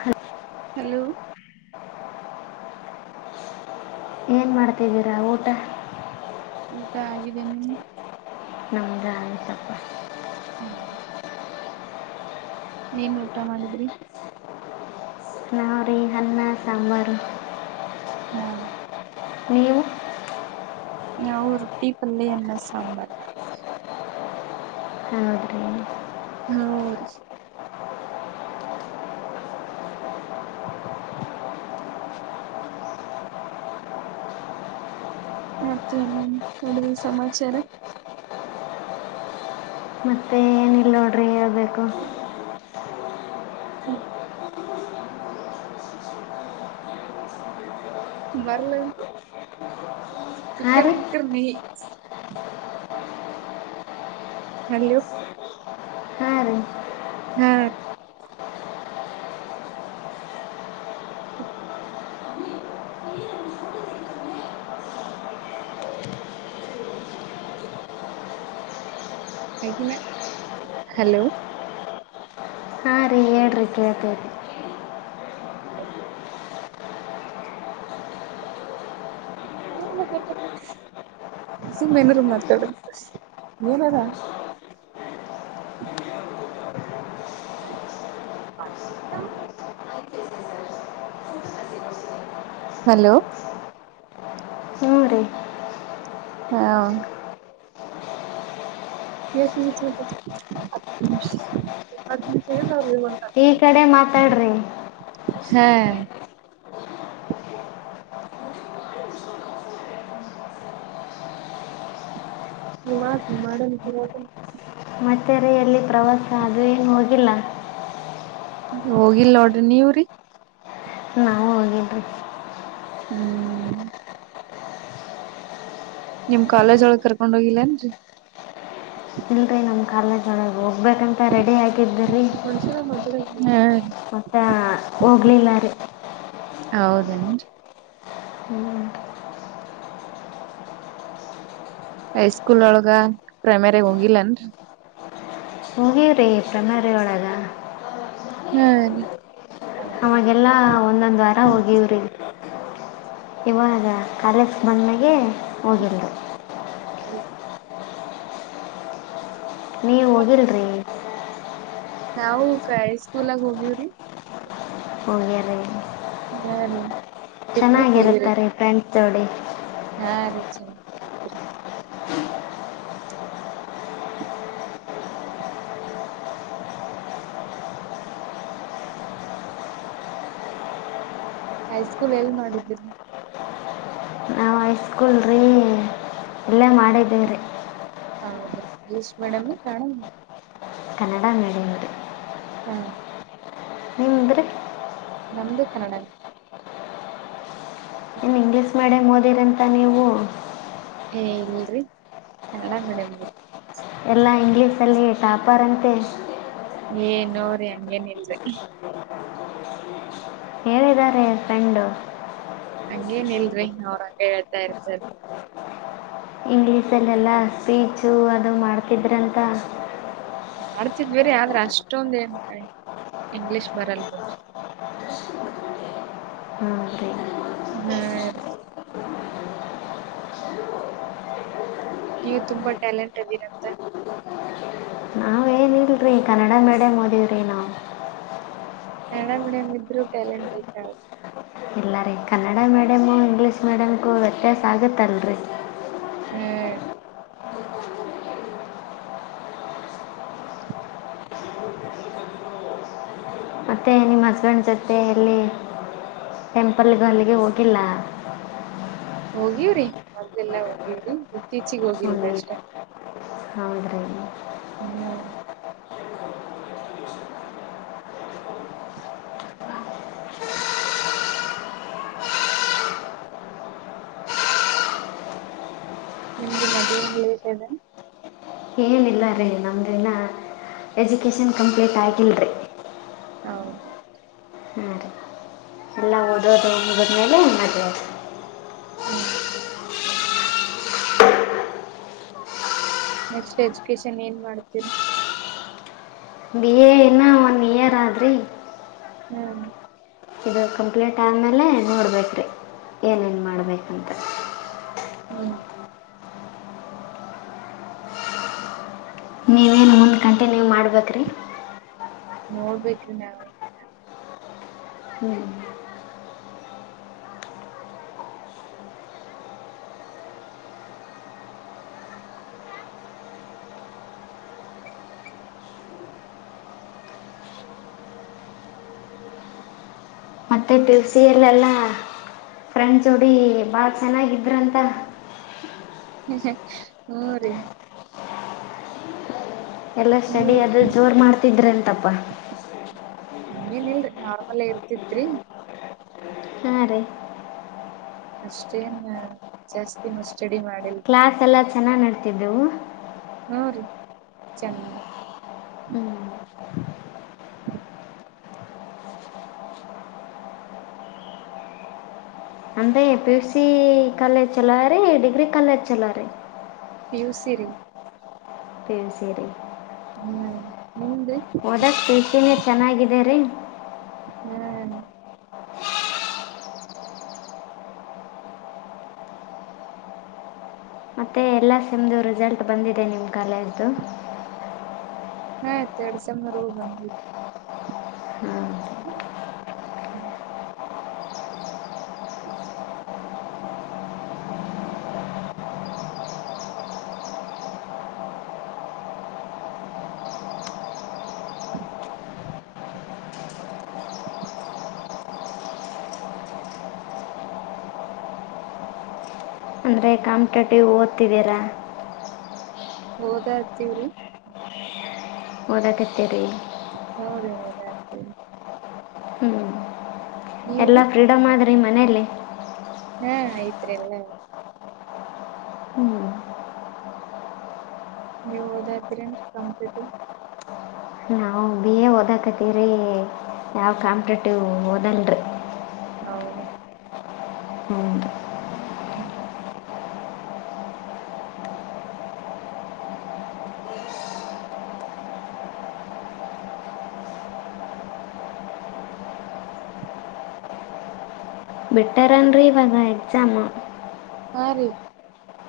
ಹ ಹಲೋ ಏನ್ ಮಾಡ್ತಿದ್ದೀರಾ ಊಟ ಊಟ ಆಗಿದೆ ನಿಮ್ಮದು ನಮ್ಮದ ಆಯ್ತಪ್ಪ ಹ್ಮ ಏನ್ ಊಟ ಮಾಡಿದ್ರಿ ಹಾರಿ ಅನ್ನ ಸಾಂಬಾರ್ ಹ್ಮ್ ನೀವು ನಾವು ರೊಟ್ಟಿ ಪಲ್ಲೆ ಅನ್ನ ಸಾಂಬಾರ್ ಹೌದ್ರಿ ಹೌ ರೀ ಮತ್ತೆ ಮೇಾಮ್ ನೋಡಿದ ಸಮಾಚಾರ ಮತ್ತೆ ಏನಿಲ್ಲ ನೋಡ್ರಿ ಹೇಳ್ಬೇಕು ಹ ಹ ಬರಲಂದು ಹಾಂ ಸಕ್ಕರ ರೀ ಸಿಕ್ಕರ ನೀ ಹಲೋ ಹಾಂ ರೀ ಹ್ಮ ಆ ಹಲೋ ಹಾಂ ರೀ ಹೇಳ್ರಿ ಕೇಳ್ತೇವೆ ಹ ಸುಮ್ಮನೆ ಏನಾರ ಮಾತಾಡು ಏನರ ಹ ಹ [unintelligible] ಹಲೋ ಹ್ಞೂ ರೀ ಹಾ ಎಷ್ಟ್ ನಿಮಿಷ ಆತು ಹತ್ತ್ ನಿಮಿಷ ನಿಮಿಷ ಈ ಕಡೆ ಮಾತಾಡ್ರಿ ಹಾ ನಿ ಮಾಡ ನಿ ಮಾಡ ನಿಜ ಮಾಡ [unintelligible] ಮತ್ತ ರೀ ಎಲ್ಲಿ ಪ್ರವಾಸ ಅದು ಏನು ಹೋಗಿಲ್ಲ ಹೋಗಿಲ್ಲ ನೋಡ್ರಿ ನೀವ್ ರಿ ನಾವು ಹೋಗಿದ್ವಿ ಹ್ಮ್ ನಿಮ್ ಕಾಲೇಜ್ ಒಳಗ್ ಕರ್ಕೊಂಡ ಹೋಗಿಲ್ಲೇನ್ರಿ ಸಿಗ್ಬೇಕಂತ ರೆಡಿ ಆಗಿದ್ದ್ರೀ ಹಾ ಹೋಗ್ಲಿಲ್ಲ ರಿ ಹೌದೇನ್ರಿ ಹ್ಞೂ ಹೈಸ್ಕೂಲ್ ಒಳಗ ಪ್ರೈಮರಿ ಹೋಗಿಲ್ಲನ್ ಹಾಗೇವ ರೀ ಪ್ರೈಮರಿ ಒಳಗ ಹ್ಮ ರೀ ಅವಾಗೆಲ್ಲಾ ಒಂದೊಂದ್ ವಾರ ಹೋಗಿವ್ರಿ ಇವಾಗ ಕಾಲೇಜ ಬಂದ್ಮ್ಯಾಗೆ ಹೋಗಿಲ್ರಿ ಹೌದು ನೀವ ಹೋಗಿಲ್ರಿ ನಾವು ಹೈಸ್ಕೂಲಗ ಹೋಗೀವ್ರಿ ಹೋಗ್ಯಾರೀ ಹಾ ರಿ ಚೆನ್ನಾಗಿರುತ್ತ ರಿ ಫ್ರೆಂಡ್ಸ್ ಜೋಡಿ ಹಾ ರಿ ಚನಾಗಿರತ್ತ ರಿ ಹೈಸ್ಕೂಲ್ ಎಲ್ ಮಾಡಿದ್ರಿ ನಾವು ಹೈಸ್ಕೂಲ್ ರೀ ಇಲ್ಲೇ ಮಾಡಿದ್ದೀವಿ ರೀ ಹೌದ English medium Kannada medium Kannada medium ರೀ ಹಾ ನಿಮ್ದು ರೀ ನಮ್ದು ಕನ್ನಡ ಹ್ಮ ಇಂಗ್ಲಿಷ್ ಮೀಡಿಯಂ ಓದಿರಂತ ನೀವು ಏ ಇಲ್ರಿ ಕನ್ನಡ ಮೀಡಿಯಂ ರಿ ಎಲ್ಲ ಇಂಗ್ಲೀಷಲ್ಲಿ ಟಾಪರ್ ಅಂತೆ ಏ ನೋ ರಿ ಹಂಗೇನ್ ಇಲ್ರಿ ಹೇಳಿದ್ದಾರೆ ಫ್ರೆಂಡು ಹಂಗೇನ್ ಇಲ್ರಿ ಅವ್ರಂಗ ಹೇಳ್ತಾ ಇರ್ತಾರ ಇಂಗ್ಲೀಷಲ್ಲೆಲ್ಲ ಸ್ಪೀಚು ಅದು ಮಾಡ್ತಿದ್ರಂತ ಮಾಡ್ತಿದ್ವಿ ರಿ ಆದ್ರೆ ಅಷ್ಟೊಂದ ಏನ್ ಇಂಗ್ಲಿಷ್ ಬರಲ್ ಬಿಡ್ರೀ ಹ್ಞೂ ರೀ ಹ್ಮ ನೀವು ತುಂಬಾ ಟ್ಯಾಲೆಂಟ್ ಅದೀರಂತ ನಾವೇನಿಲ್ಲ ರೀ ಕನ್ನಡ ಮೀಡಿಯಮ್ ಓದೀವಿ ರೀ ನಾವು ಕನ್ನಡ ಮೀಡಿಯಮ್ ಇದ್ರು ಟ್ಯಾಲೆಂಟ್ ಐತಳ್ರಿ ಇಲ್ಲ ಕನ್ನಡ ಮೀಡಿಯಂ ವ್ಯತ್ಯಸ್ ಆಗುತ್ ತಲ್ರಿ. ಹ್ಮ ಮತ್ತ ನಿಮ್ಮ ಹಸ್ಬೆಂಡ್ ಜೊತೆ ಎಲ್ಲಿ ಟೆಂಪಲ್ಗೂ ಅಲ್ಲಿಗೆ ಹೋಗಿಲ್ಲ ಹೋಗಿವ್ರಿ ಮೊದ್ಲೆಲ್ಲಾ ಹೋಗಿವ್ರಿ. ಇತ್ತೀಚಿಗ್ ಹೋಗಿಲ್ರಿ ಹೌದು ಅಷ್ಟೆ ಹೌದ್ರೀ [unintelligible] ನಿಮ್ದು ಮದ್ವೆ ಲೇಟ್ ಅದೇನ್. ಏನಿಲ್ಲ ರೀ ನಮ್ದಿನ ಎಜುಕೇಶನ್ ಕಂಪ್ಲೀಟ್ ಆಗಿಲ್ರಿ. ಹೌದು ಹೌದು [unintelligible] ಮೇಲೆ ಮದ್ವೇ ಆದ್. ಹ್ಮ ನೆಕ್ಸ್ಟ್ ಎಜುಕೇಶನ್ ಏನ್ ಮಾಡ್ತೀರಿ ಬಿ ಎ ಇನ್ನ ಒನ್ ಇಯರ್ ಆದ್ರಿ ಹ್ಮ್ ಇದು ಕಂಪ್ಲೀಟ್ ಆದಮೇಲೆ ನೋಡ್ಬೇಕ್ರೀ ಏನೇನು ಮಾಡ್ಬೇಕಂತ ಹ್ಮ್ ನೀವೇನು ಒಂದ್ ಗಂಟೆ ನೀವ್ ಮಾಡ್ಬೇಕ್ರಿ. ನೋಡ್ಬೇಕ್ರಿ ನಾವು. ಹ್ಞೂ ಮತ್ತುತ್ತೆ ಪಿ ಯು ಸಿ ಯಲ್ಲೆಲ್ಲ ಫ್ರೆಂಡ್ಸ ಜೋಡಿ ಭಾಳ ಚೆನ್ನಾಗಿದ್ರಂತ. ಹಃ ಹ ಹು ರೀ ಎಲ್ಲ ನೀವ ಸ್ಟಡಿ ಆದ್ ಜೋರ್ ಮಾಡ್ತಿದ್ರ ಅಂತಪ್ಪ. ಹಂಗೇನ್ ಇಲ್ರಿ ನಾರ್ಮಲೆ ಇರ್ತಿತ್ರಿ. ಹಾಂ ರೀ ಅಷ್ಟೇನ ಜಾಸ್ತಿ ಮಷ್ ಕ್ಲಾಸ್ ಎಲ್ಲಾ ಚೆನ್ನಗ್ ನಡ್ ತ್ತಿದು ಹು ರೀ ಚನ್. ಅಂದೇ ಪಿ ಯುಸಿ ಕಾಲೇಜ್ ಚಲೋರಿ ಡಿಗ್ರಿ ಕಾಲೇಜ್ ಚಲೋರಿ. ಪಿ ಯು ಸಿ ರಿ. ಪಿ ಯು ಸಿ ರಿ. [unintelligible] ಓದಕ್ ಪಿ ಯು ಸಿ ನೆ ಚೆನ್ನಾಗಿದೆರಿ. ನಾ ಮತ್ತೆ ಎಲ್ಲ ಸಿಮ್ದು ರಿಸಲ್ಟ್ ಬಂದಿದೆ ನಿಮ್ಮ ಕಾಲೇಜ್ದು. ಹಾತ್ತಡ್ಸೆ ಸೇಮ್ವರ್ಗು ಬಂತಿ. ಹ್ಮ ಬ. ಅಂದರೆ ಕಾಂಪಿಟೇಟಿವ್ ಓದ್ತಿದ್ದೀರಾ. ಹೋದ ಅತ್ತಿವ್ರಿ. ವೋದ ಕತೀರಿ. ಹೌ ರೀ ವೋದ ಅತಿವ್ರಿ. ಎಲ್ಲಾ ಫ್ರೀಡಂಮ್ ಮಾಡ ನಿಮ್ ಮನೆಲಿ. ಹಾ ಆಯ್ತ್ರಿ ಎಲ್ಲ. ಹ್ಞೂ ಯೋದದ್ರೇನ್ ಕಾಂಪಿಟೆಟಿವ್. ಓದಕತೀವ್ರಿ ನಾವ್ ಕಾಂಪಿಟೇಟಿವ್ ಓದಲ್ರಿ. ಹೌದು ಹ್ಞೂ ಹ್ಮ್ ಬಿಟ್ಟಾರೇನ್ರಿ ಇವಾಗ ಎಕ್ಸಾಮ ಹಾ ರೀ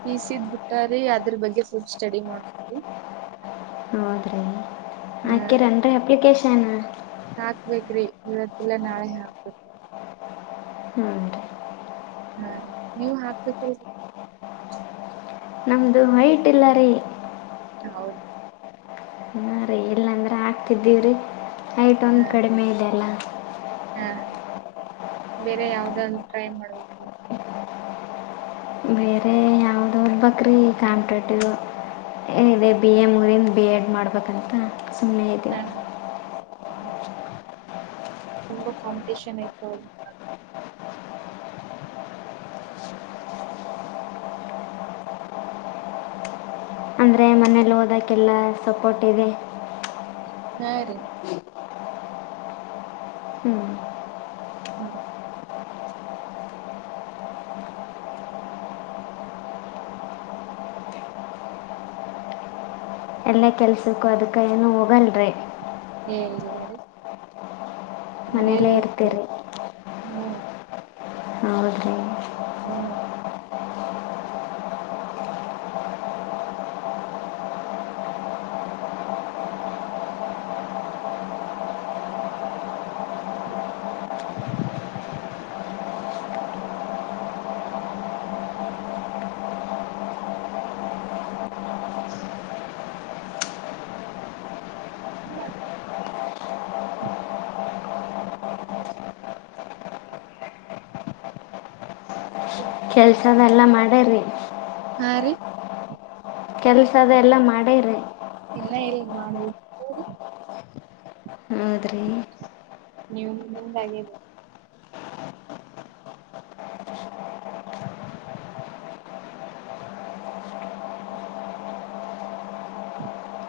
ಪಸಿದ್ ಬಿಟ್ಟ ರೀ ಅದ್ರ ಬಗ್ಗೆ ಫುಡ್ ಸ್ಟಡಿ ಮಾಡರಿ ಆರ ಆಪ್ಲಿಕ ಹನ್ನ ಹಾಕ್ಬೇಕೇರಿ ಇವತ್ತಲ್ಲಾ ನಾಳೆ ಹಾಕ್ತತಿ ಹ್ಞೂ ರೀ ಹಾ ನೀವು ಹಾಕ್ಬೇಕ ಮೈಟಿಲ್ಲರಿ ಹೌದು ಹ ರೀ ಇಲ್ಲಾಂದ್ರೆ ಹಾಕ್ತಿದ್ದೀವ್ರೀ ಆಯ್ಟ್ ಒಂದ ಹಾ ಕಡಿಮೆ ಇದೆ ಅಲ್ಲ ಹಾ ಬೇರೆ ಯಾವ್ದ ಒಂದು ಟ್ರೈ ಮಾಡ್ಬೇಕು. ಬೇರೆ ಯಾವ್ದೋಬಕ್ರೀ ಕಾಂಪಟೇಟ್ ಇದೆ ಬಿ ಎ ಮುಗಿಂದ ಬಿ ಎಡ್ ಮಾಡ್ಬೇಕಂತ. ಸುಮ್ನೆ ಇದೆವ. ಹಾ ತುಂಬಾ ಕಾಂಪಿಟೆಷನ್ ಐತ್ ನೋಡ್. ಅಂದರೆ ಮನೇಲಿ ಓದೋಕ್ಕೆಲ್ಲ ಸಪೋರ್ಟ್ ಇದೆ ಹಾ ರೀ ಹ್ಞೂ ಹ್ಮ ಎಲ್ಲಾ ಕೆಲ್ಸಕ್ಕೂ ಅದ್ಕ್ಕ ಏನು ಹೋಗಲ್ರಿ ಹೇ ಇಲ್ಲಾರಿ ಮನೇಲೇ ಮನೇಲೆ ಇರ್ತಿನಿ ಇರ್ತೀರಿ ಹೌದ್ರಿ ಹ್ಮ [unintelligible] [unintelligible] ಕೆಲಸನೆಲ್ಲ ಮಾಡರಿ ಹಾ ರೀ ಕೆಲ್ಸ ಅದ ಎಲ್ಲಾ ಮಾಡೇರಿ ಇನ್ನ ಇಲ್ಲರೀ ಮಾಡಬೇಕು ಹೌದ್ರಿ ನೀವು ನಿಮ್ಮದು ಆಗರಿ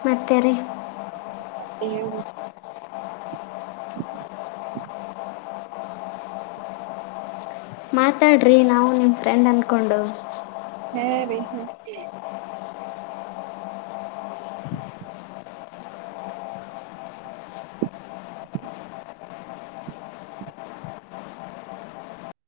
ಮತ್ತೆ ರೀ ಹೇಳಬೇಕು [unintelligible] ಮಾತಾಡ್ರಿ ನಾವು ನಿಮ್ಮ ಫ್ರೆಂಡ್ ಅಂದ್ಕೊಂಡು ಹ್ಮ